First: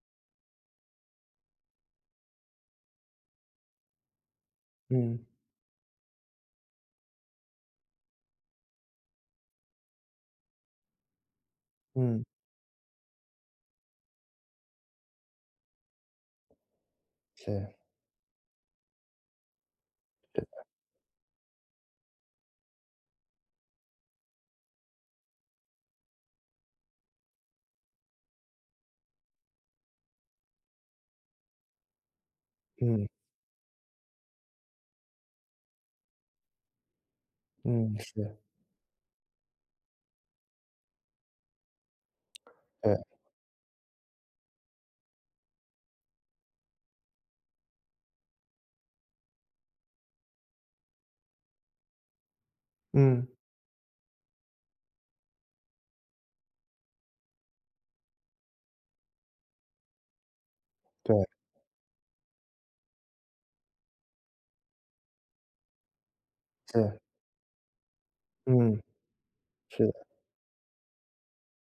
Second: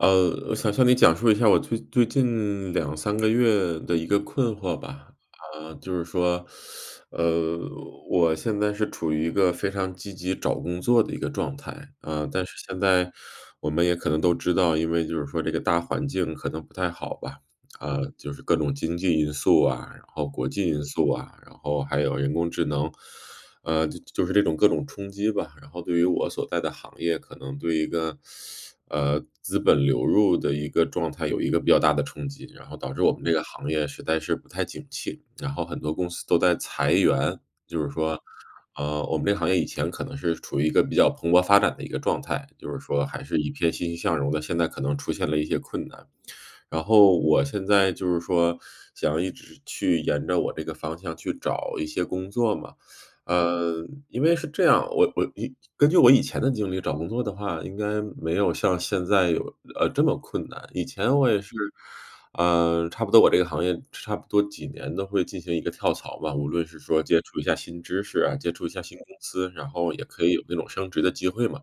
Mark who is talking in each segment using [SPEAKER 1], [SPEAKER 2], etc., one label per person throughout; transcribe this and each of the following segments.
[SPEAKER 1] 呃，我想向你讲述一下我最最近2-3个月的一个困惑吧。
[SPEAKER 2] 嗯。
[SPEAKER 1] 啊，就是说，呃，我现在是处于一个非常积极找工作的一个状态，
[SPEAKER 2] 嗯。
[SPEAKER 1] 啊，但是现在我们也可能都知道，因为就是说这个大环境可能不太好吧，
[SPEAKER 2] 是。
[SPEAKER 1] 啊，就是各种经济因素啊，然后
[SPEAKER 2] 对
[SPEAKER 1] 国
[SPEAKER 2] 的。
[SPEAKER 1] 际因素啊，然后还有人工智能，呃，就就是这种各种冲击吧。然后对于我所在的行业可能对一个，呃，资本流入的一个状态，有一个比较大的冲击，然后导致
[SPEAKER 2] 嗯。
[SPEAKER 1] 我们这个行业实在是不太景气，然后很多公司都在裁员。就是
[SPEAKER 2] 嗯，
[SPEAKER 1] 说，
[SPEAKER 2] 是。
[SPEAKER 1] 呃，我们这个行业以前可能是处于一个比较蓬勃发展的一个状态，就是
[SPEAKER 2] 对。
[SPEAKER 1] 说还是一片欣欣向荣的，现在可能出现了一些困难。然后我现在就是说，想一直去沿着我这个方向去找一些工作嘛。
[SPEAKER 2] 嗯。
[SPEAKER 1] 呃，因为是这样，我我因根据我以前的经历找工作的话，应该没有像现在有呃，这么困难。以前
[SPEAKER 2] 对。
[SPEAKER 1] 我也是，呃，差不多我这个行业，差不多几年都会进行一个跳槽吧。无论是
[SPEAKER 2] 是。
[SPEAKER 1] 说接触一下新知识啊，接触一
[SPEAKER 2] 嗯，
[SPEAKER 1] 下新公司，然
[SPEAKER 2] 是
[SPEAKER 1] 后
[SPEAKER 2] 的
[SPEAKER 1] 也可以有这种升职的机会嘛，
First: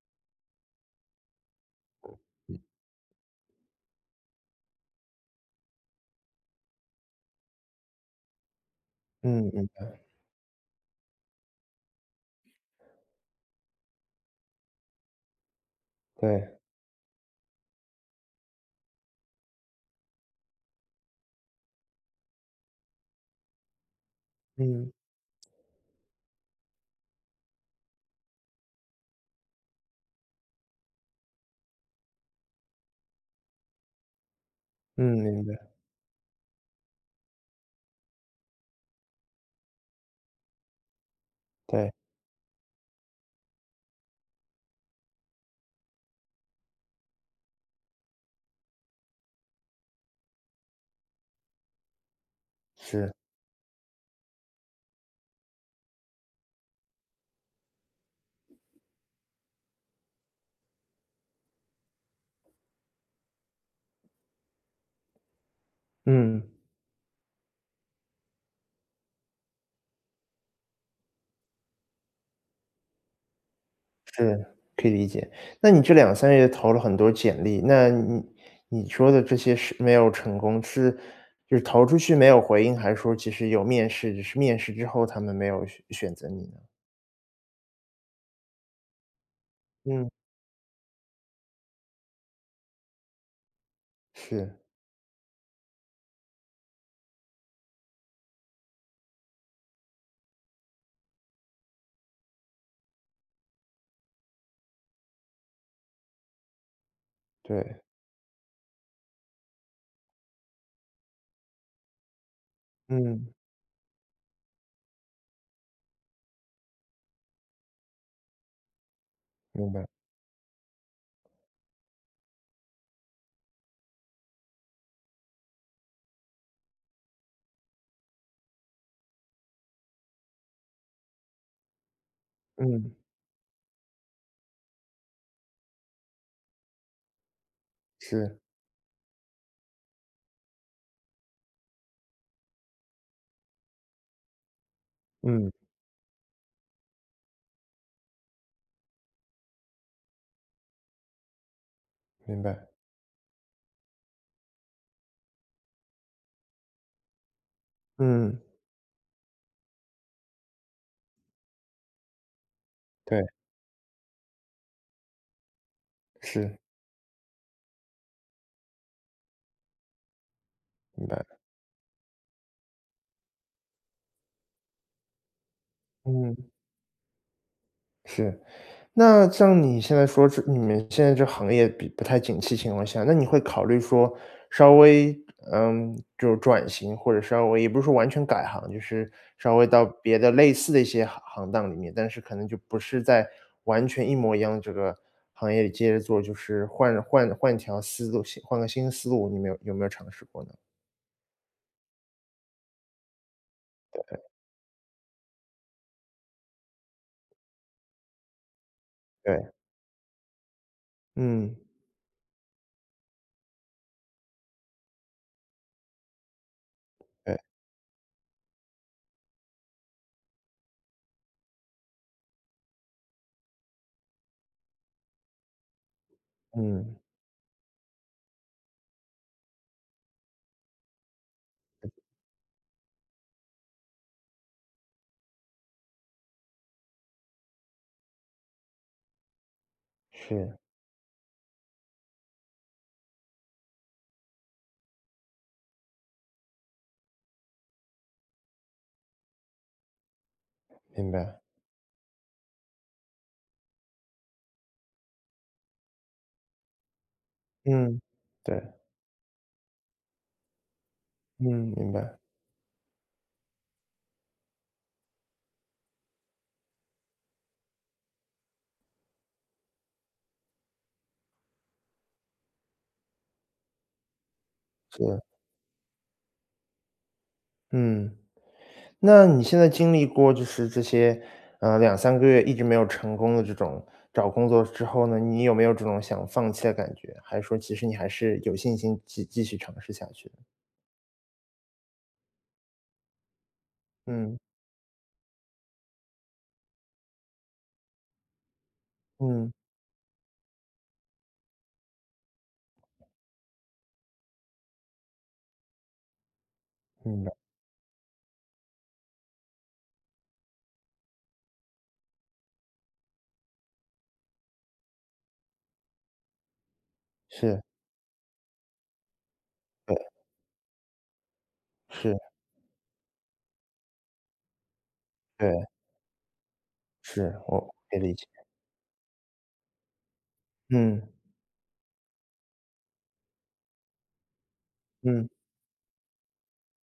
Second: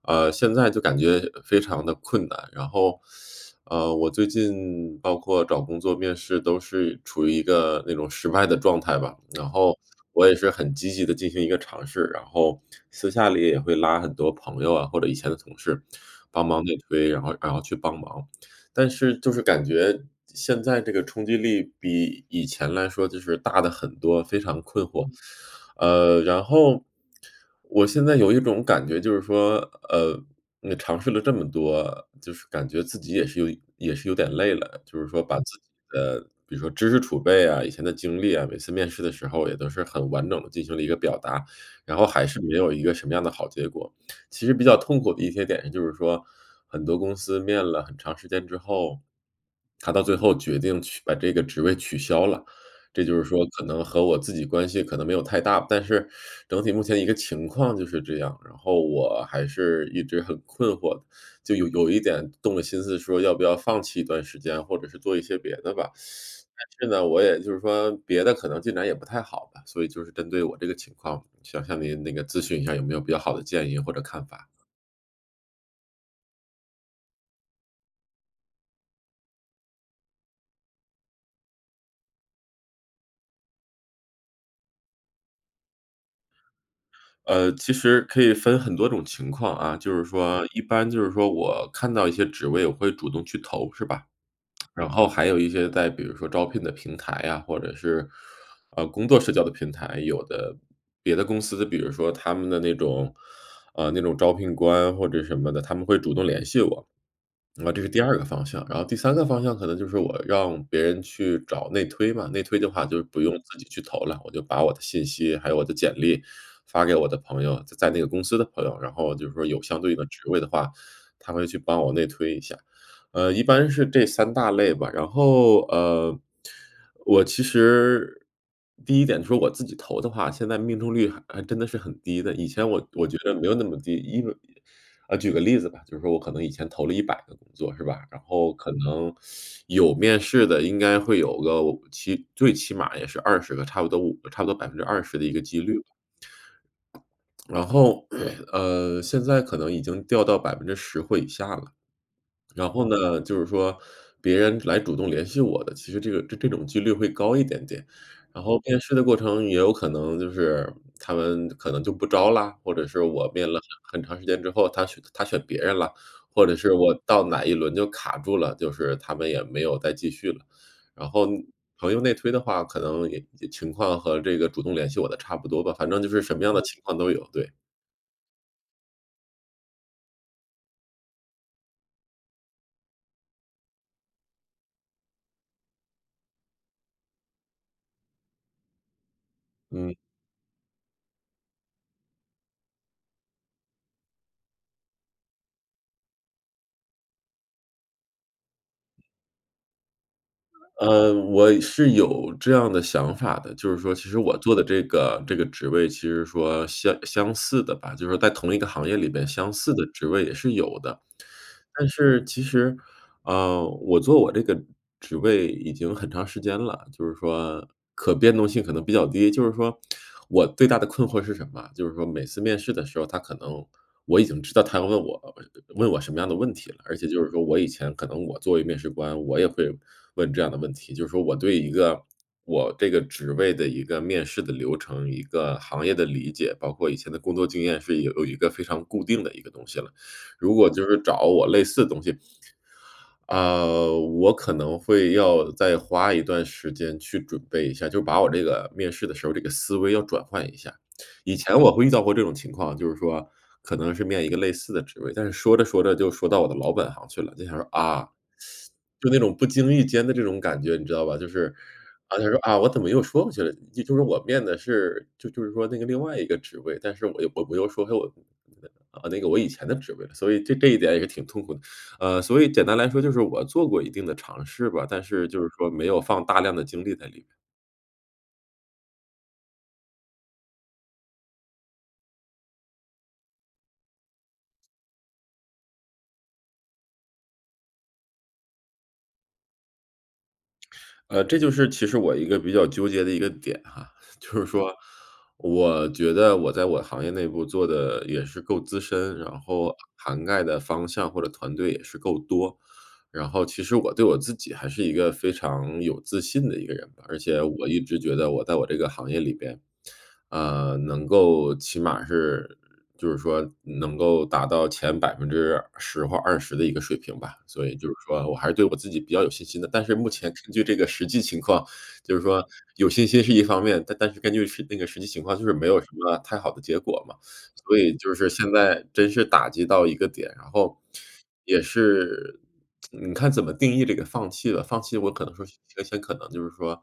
[SPEAKER 1] 啊，现在就感觉非常地困难。然后，呃，我最近包括找工作面试都是处于一个那种失败的状态吧，然
[SPEAKER 2] 嗯，嗯，
[SPEAKER 1] 后
[SPEAKER 2] 对。
[SPEAKER 1] 我也是很积极地进行一个尝试，然后私下里也会拉很多朋友啊，或者以前的同事帮
[SPEAKER 2] 对。
[SPEAKER 1] 忙内推，然后然后去帮忙。但是就是感觉，现在这个冲击力比以前来说就是大得很多，非常困
[SPEAKER 2] 嗯。
[SPEAKER 1] 惑。呃，然后我现在有一种感觉，就是说，呃，你尝试了这么多，就是感觉自己也是有也是有点累了，就是
[SPEAKER 2] 嗯，
[SPEAKER 1] 说把自
[SPEAKER 2] 明
[SPEAKER 1] 己
[SPEAKER 2] 白。
[SPEAKER 1] 的比如说知识储备呀，以前的经历啊，每次面试的时候也都是很完整地进行了一个表达，
[SPEAKER 2] 对。
[SPEAKER 1] 然后还是没有一个什么样的好结果。其实比较痛苦的一些点就是说，很多公司面了很长时间之后，它到最后决定取把这个职位取消了，这
[SPEAKER 2] 是。
[SPEAKER 1] 就是说可能和我自己关系可能没有太大，但是整体目前一个情况就是这样。然后我还是一直很困惑，就有有一点动了心思说要不要放弃一段时间，或者是做一些别的吧。
[SPEAKER 2] 嗯。
[SPEAKER 1] 但是呢，我也就是说别的可能进展也不太好吧。所以就是针对我这个情况，想向您那个咨询一下有没有比较好的建议或者看
[SPEAKER 2] 是，
[SPEAKER 1] 法？
[SPEAKER 2] 可以理解。那你这2-3个月投了很多简历，那你你你说的这些是没有成功，是就是投出去没有回应，还是说其实有面试，只是面试之后他们没有选选择你呢？
[SPEAKER 1] 呃，其实可以分很多种情况啊。就是
[SPEAKER 2] 嗯。
[SPEAKER 1] 说，一般就是说我看到一些职位我会主动去投，是吧。
[SPEAKER 2] 是。
[SPEAKER 1] 然后还有一些在比如说招聘的平台呀，或者是，呃，工作社交的平台，有的别的公司，比如说他们的那种呃，那种招聘官或者什么的，他们会主动联系我，啊，这
[SPEAKER 2] 对。
[SPEAKER 1] 是第2个方向。然后第3个方向可能就是我让别人去找内推嘛。内推的话就不
[SPEAKER 2] 嗯。
[SPEAKER 1] 用自己去投了，我就把我的信息，还有我的简历发给我的朋友在在那个公司的朋友。然后就是说有
[SPEAKER 2] 明
[SPEAKER 1] 相
[SPEAKER 2] 白。
[SPEAKER 1] 对的职位的话，他会去帮我内推一下。呃，一般是这3大类吧。然后，呃，我其实，第1点说我自己投的话，现在命中率还还真的是很低的。以前我
[SPEAKER 2] 嗯。
[SPEAKER 1] 我觉得没有那么低，因为啊，举个例子吧，就是说我可能以前投了100个工作，是吧？然
[SPEAKER 2] 是。
[SPEAKER 1] 后可能 有面试的应该会有个，哦，起最起码也是20个，差不多5差不多20%的一个
[SPEAKER 2] 嗯。
[SPEAKER 1] 几率吧。然后，呃，现在可能已经掉到10%或以下了。
[SPEAKER 2] 明白。
[SPEAKER 1] 然后呢，就是说别人来主动联系我的，其实这个这这种几率会高一点点。
[SPEAKER 2] 嗯。
[SPEAKER 1] 然后面试的过程，也有可能就是他们可能就不招啦？或者是
[SPEAKER 2] 对。
[SPEAKER 1] 我面了很很长时间之后，他选他选别人啦，或者
[SPEAKER 2] 是。
[SPEAKER 1] 是我到哪一轮就卡住了，就是他们也没有再继续了。
[SPEAKER 2] 明
[SPEAKER 1] 然后，
[SPEAKER 2] 白。
[SPEAKER 1] 那朋友内推的话可能也也情况和这个主动联系我的差不多吧，反正就是什么
[SPEAKER 2] 嗯。
[SPEAKER 1] 样的情况都有，对。
[SPEAKER 2] 是。那像你现在说是你们现在这行业毕不太景气情况下，那你会考虑说，稍微，嗯，就是转型，或者稍微也不是说完全改行，就是稍微到
[SPEAKER 1] 嗯。
[SPEAKER 2] 别的类似的一些行行当里面，但是可能就不是在完全一模一样这个行业里接着做，就是换换换条思路，新换个新思路，你没有有没有尝试过呢？
[SPEAKER 1] 嗯，我是有这样的想法的，就是说其实
[SPEAKER 2] 对。
[SPEAKER 1] 我做的这个这个职位其实说相相似的吧，就是在同一个行业里边
[SPEAKER 2] 对。
[SPEAKER 1] 相似的职位也是有的。
[SPEAKER 2] 嗯。
[SPEAKER 1] 但是其实，呃，我做我这个职位已经很长时间了，就是
[SPEAKER 2] 对。
[SPEAKER 1] 说可变动性可能比较低。就是说 我最大的困惑是什么？就是说每次面试的时候，他可能我已经知道他要问我问我什么样的问题了，而
[SPEAKER 2] 嗯。
[SPEAKER 1] 且就是说我以前可能我作为面试官，我也会问这样的问题，就是说我对一个，我这个职位的一个面试的流程，一个行业的理解，包括以前的工作经验是有有一个非常固定的一个东西了。
[SPEAKER 2] 是。
[SPEAKER 1] 如果就是找我类似东西，啊，我可能会要再花一段时间去准备一下，就把我这个面试的时候，这个思维要转换一下。
[SPEAKER 2] 明
[SPEAKER 1] 以
[SPEAKER 2] 白。
[SPEAKER 1] 前我会遇到过这种情况，就是说可能是面一个类似的职位，但是说着说着就说到我的老本行去了。就想说，
[SPEAKER 2] 嗯，
[SPEAKER 1] 啊，
[SPEAKER 2] 对。
[SPEAKER 1] 就那种不经意间的这种感觉，你知道吧？就是，
[SPEAKER 2] 嗯，明白。
[SPEAKER 1] 啊，他说：“啊，我怎么又说回去了？”就就是我面的是就就是说那个另外一个职位，但是我又我我又说回我 [unintelligible] 啊，那个我以前的职位，所以就这一点也挺痛苦的。啊，所以简单来说就是我做过一定的尝试吧，但
[SPEAKER 2] 是。
[SPEAKER 1] 是就是说没有放大量的精力在里边。
[SPEAKER 2] 嗯。那你现在经历过就是这些，呃，2-3个月一直没有成功的这种找工作之后呢，你有没有这种想放弃的感觉？还是说其实你还是有信心继继续尝试下去呢？
[SPEAKER 1] 呃，这就是其实我一个比较纠结的一个点哈。就
[SPEAKER 2] 嗯。
[SPEAKER 1] 是说我觉得我在我的行业内部做的也是够资深，然
[SPEAKER 2] 嗯。
[SPEAKER 1] 后涵盖的方向或者团队也是够多。然后其实我对我自己，还是一个非常有自信的一个人吧，而
[SPEAKER 2] 明白。
[SPEAKER 1] 且我一直觉得我在我这个行业里边，呃，能够起码是就是说能够达到前10%或20的一个水平吧，
[SPEAKER 2] 是。
[SPEAKER 1] 所以就是说我还是对我自己比较有信心的。但是目
[SPEAKER 2] 对。
[SPEAKER 1] 前根据这个实际情况，就是
[SPEAKER 2] 是。
[SPEAKER 1] 说有信心是一方面，但但是根据实那个实际情况就是
[SPEAKER 2] 对。
[SPEAKER 1] 没有什么太好的结果嘛，
[SPEAKER 2] 是，我
[SPEAKER 1] 所以
[SPEAKER 2] 可以理
[SPEAKER 1] 就
[SPEAKER 2] 解。
[SPEAKER 1] 是现在真是打击到一个点。然后，
[SPEAKER 2] 嗯。
[SPEAKER 1] 也是 你看怎么定义这个放弃了。放弃我可
[SPEAKER 2] 嗯。
[SPEAKER 1] 能说，先先可能就是说，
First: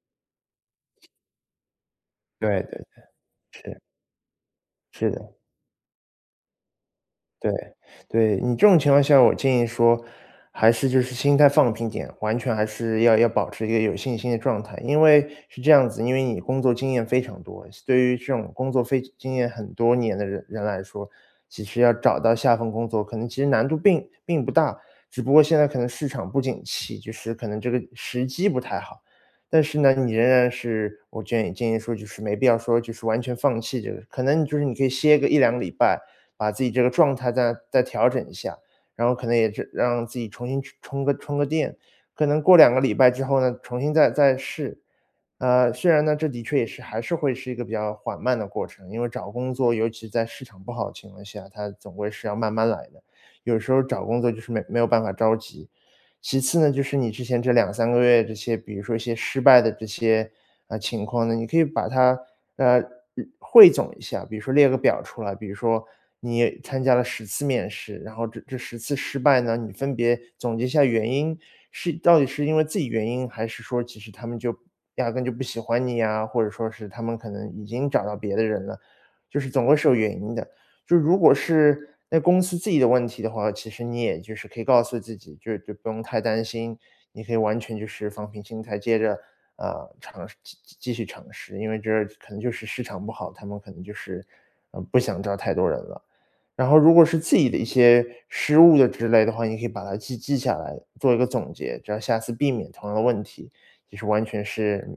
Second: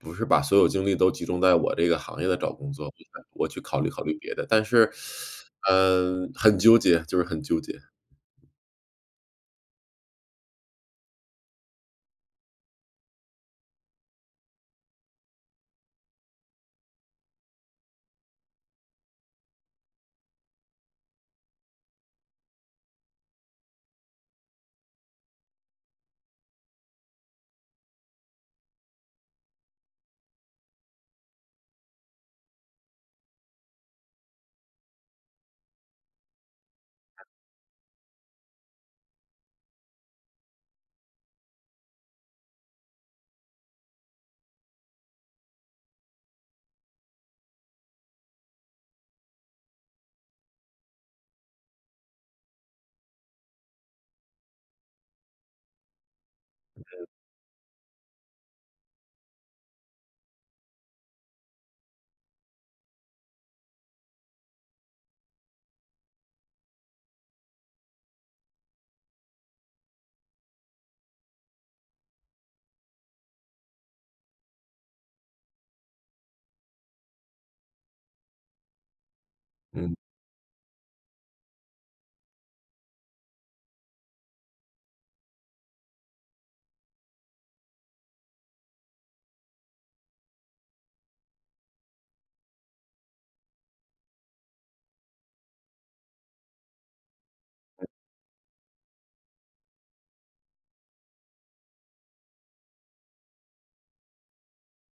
[SPEAKER 1] 不是把所有精力都集中在我这个行业的找
[SPEAKER 2] 对，
[SPEAKER 1] 工
[SPEAKER 2] 对，
[SPEAKER 1] 作部
[SPEAKER 2] 对，
[SPEAKER 1] 分，我去考
[SPEAKER 2] 是。
[SPEAKER 1] 虑考虑别的。但是，
[SPEAKER 2] 是的。
[SPEAKER 1] 呃，很纠结，就是很
[SPEAKER 2] 对，
[SPEAKER 1] 纠结。
[SPEAKER 2] 对。你这种情况下，我建议说，还是就是心态放平点，完全还是要要保持一个有信心的状态。因为是这样子，因为你工作经验非常多，像对于这种工作非经验很多年的人人来说，其实要找到下份工作，可能其实难度并并不大。只不过现在可能市场不景气，就是可能这个时机不太好。但是呢，你仍然是我建议建议说，就是没必要说就是完全放弃这个。可能就是你可以歇个1-2个礼拜，把自己这个状态再再调整一下，然后可能也是让自己重新充充个充个电。可能过2个礼拜之后呢，重新再再试。啊，虽然呢，这的确也是，还是会是一个比较缓慢的过程，因为找工作，尤其在市场不好的情况下，它总归是要慢慢来的。有的时候找工作就是没没有办法着急。其次呢，就是你之前这2-3个月这些，比如说一些失败的这些，呃，情况呢，你可以把它，呃，日汇总一下，比如说列个表出来，比如说你也参加了10次面试，然后这这10次失败呢，你分别总结一下原因，是到底是因为自己原因，还是说其实他们就压根就不喜欢你呀，或者说是他们可能已经找到别的人了，就是总归是
[SPEAKER 1] 嗯。
[SPEAKER 2] 有原因的。就如果是那公司自己的问题的话，其实你也就是可以告诉自己，就是就不用太担心，你可以完全就是放平心态，接着，啊，尝试继继继续尝试。因为这是可能就是市场不好，他们可能就是，嗯，不想招太多人了。然后如果是自己的一些失误的之类的话，你可以把它记记下来，做一个总结，只要下次避免同样的问题，也是完全是，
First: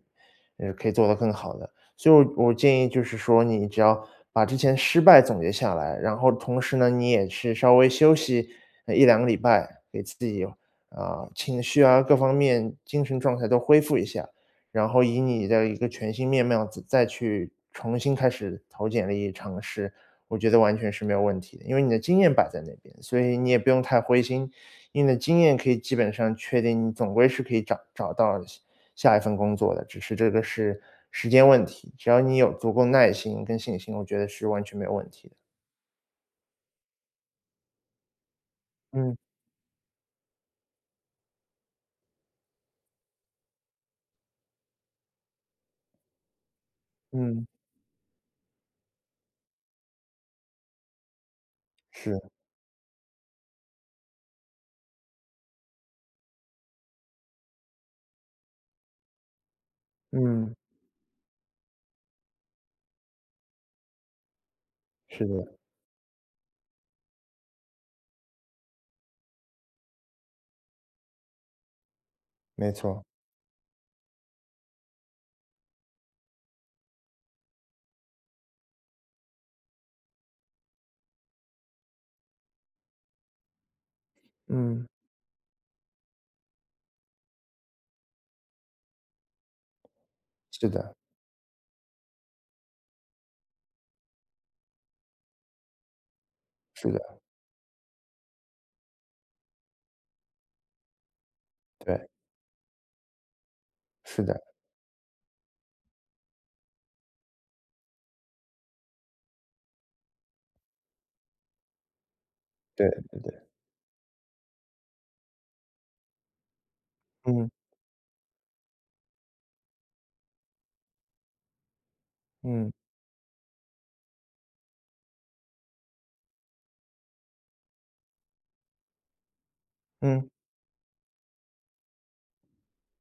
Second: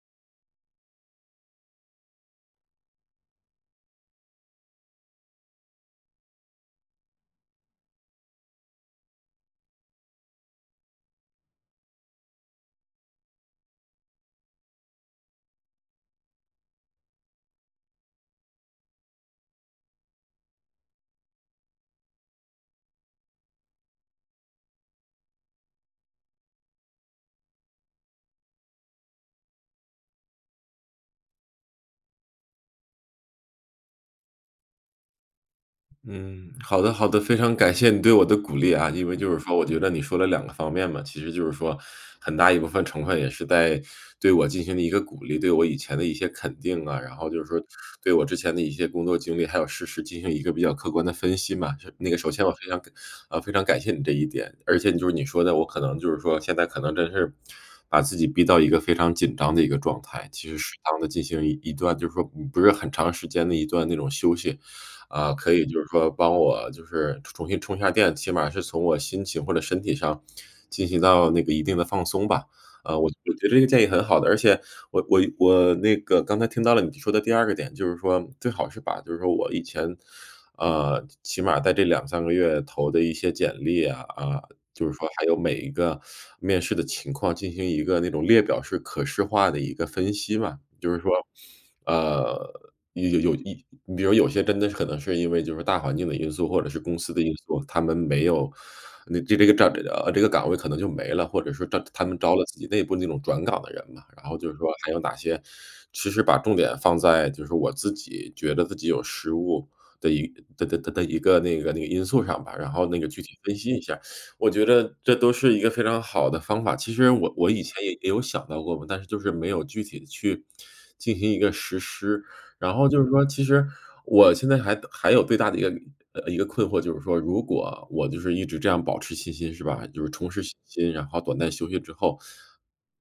[SPEAKER 2] 呃，可以做得更好的。所以我我建议就是说，你只要把之前失败总结下来，然后同时呢，你也是稍微休息，呃，1-2个礼拜，给自己，啊，情绪啊，各方面精神状态都恢复一下，然后以你的一个全新面貌再再去重新开始投简历尝试，我觉得完全是没有问题的，因为你的经验摆在那边，所以你也不用太灰心。以你的经验可以基本上确定，你总归是可以找找到下下一份工作的，只是这个是时间问题。只要你有足够耐心跟信心，我觉得是完全没有问题的。
[SPEAKER 1] 嗯，好的好的。非常感谢你对我的鼓励啊，因为
[SPEAKER 2] 嗯。
[SPEAKER 1] 就是说我觉得你说了2个方面嘛。其实就是说很大一部分成分，也是在对我进行了一个鼓励，对我以前的一些肯定啊。然后就是
[SPEAKER 2] 嗯。
[SPEAKER 1] 说对我之前的一些工作经历，还有事实进行一个比较客观的分析嘛。就那个
[SPEAKER 2] 是。
[SPEAKER 1] 首先我非常感呃，非常感谢你这一点。而且你就是你说的，我可能就是说现在可能真是，把自己逼到一个非常紧张的一个状态。其
[SPEAKER 2] 嗯。
[SPEAKER 1] 实适当地进行一一段就是说不不是很长时间的一段那种休息，
[SPEAKER 2] 是
[SPEAKER 1] 啊，可
[SPEAKER 2] 的。
[SPEAKER 1] 以就是说帮我就是重重新充一下电，起码是从我心情或者身体上，进行到那个一定的放松吧。
[SPEAKER 2] 没
[SPEAKER 1] 呃，
[SPEAKER 2] 错。
[SPEAKER 1] 我我觉得这个建议很好的，而且我我我那个刚才听到了你说的第2个点，就是说最好是把就是说我以前，呃，起起码在这2-3个月投的一些简历啊，啊，就
[SPEAKER 2] 嗯。
[SPEAKER 1] 是说还有每一个 面试的情况，进行一个那种列表式、可视化的一个分析嘛。
[SPEAKER 2] 是
[SPEAKER 1] 就
[SPEAKER 2] 的。
[SPEAKER 1] 是说，呃，有有有一你比如有些真的可能是因为就是大环境的因素，或者是
[SPEAKER 2] 是
[SPEAKER 1] 公司
[SPEAKER 2] 的。
[SPEAKER 1] 的因素，他们没有那这这个站没了啊呃，这个岗位可能就没了，或者是招他他
[SPEAKER 2] 对。
[SPEAKER 1] 们招了自己内部那种转岗的人嘛，
[SPEAKER 2] 是
[SPEAKER 1] 然后
[SPEAKER 2] 的。
[SPEAKER 1] 就是说，还有哪些其实把重点放在，就是我自己觉得自己有失误的一的的的的一个，那个那个因素上吧，然后
[SPEAKER 2] 对，
[SPEAKER 1] 那个
[SPEAKER 2] 对
[SPEAKER 1] 具体
[SPEAKER 2] 对。
[SPEAKER 1] 分析一下，我觉得这都是一个非常好的方法。其实我
[SPEAKER 2] 嗯。
[SPEAKER 1] 我以前也也有想到过嘛，但是就是没有具体地去进行一个实施。
[SPEAKER 2] 嗯。
[SPEAKER 1] 然后就是说，其实我现在还还有最大的一个呃，一个困惑就是说，如果我就是一直这样保持信心，是吧？就是
[SPEAKER 2] 嗯。
[SPEAKER 1] 重拾信心，然后短暂休息之后，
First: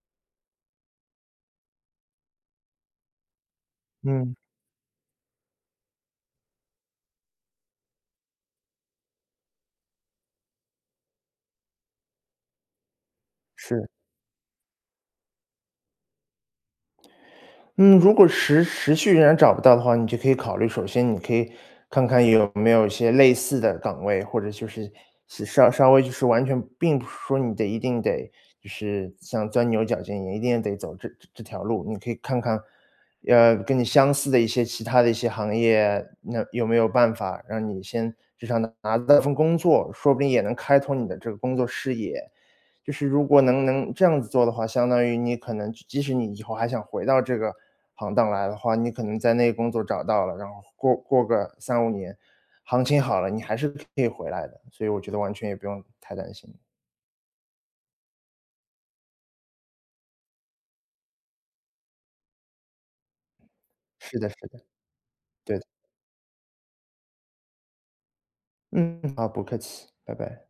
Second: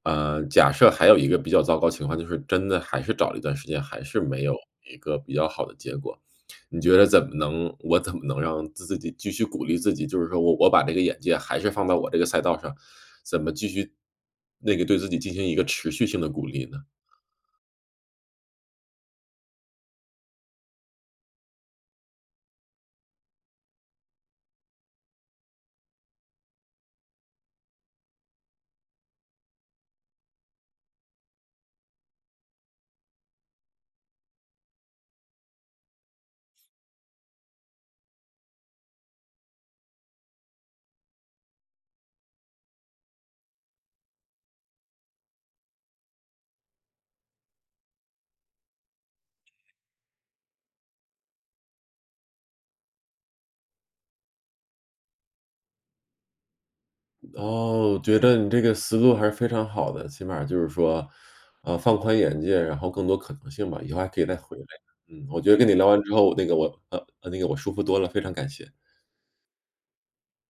[SPEAKER 1] 呃，假设还有一个比较糟糕情况，就是真的还是找了一段时间，还是
[SPEAKER 2] 嗯。
[SPEAKER 1] 没有一个比较好的结果，你觉得怎么能我怎么能让自己继续鼓励自己，就是说我我把这个眼界还是放到我这个赛道上，怎么继
[SPEAKER 2] 是。
[SPEAKER 1] 续那个对自己进行一个持续性地鼓励呢？
[SPEAKER 2] 嗯。如果持持续仍然找不到的话，你就可以考虑，首先你可以看看有没有一些类似的岗位，或者就是是稍稍微就是完全并不是说你得一定得就是像钻牛角尖，也一定得走这这条路。你可以看看，呃，跟你相似的一些其他的一些行业，那有没有办法，让你先就像拿拿到份工作，说不定也能开拓你的这个工作视野。就是如果能能这样子做的话，相当于你可能即即使你以后还想回到这个行当来的话，你可能在那工作找到了，然后过过个3-5年，行情好了，你还是可以回来的。所以我觉得完全也不用太担心。
[SPEAKER 1] 哦，觉得你这个思路还是非常好的。起码儿就是说，啊，放宽眼界，然后更多可能性吧，以后还
[SPEAKER 2] 是
[SPEAKER 1] 可以
[SPEAKER 2] 的，是
[SPEAKER 1] 再回来，
[SPEAKER 2] 的，
[SPEAKER 1] 嗯。我觉得
[SPEAKER 2] 对的。
[SPEAKER 1] 跟你聊完之后，那个我呃，那个我舒服多了，非常感谢。
[SPEAKER 2] 嗯，好，不客气，拜拜。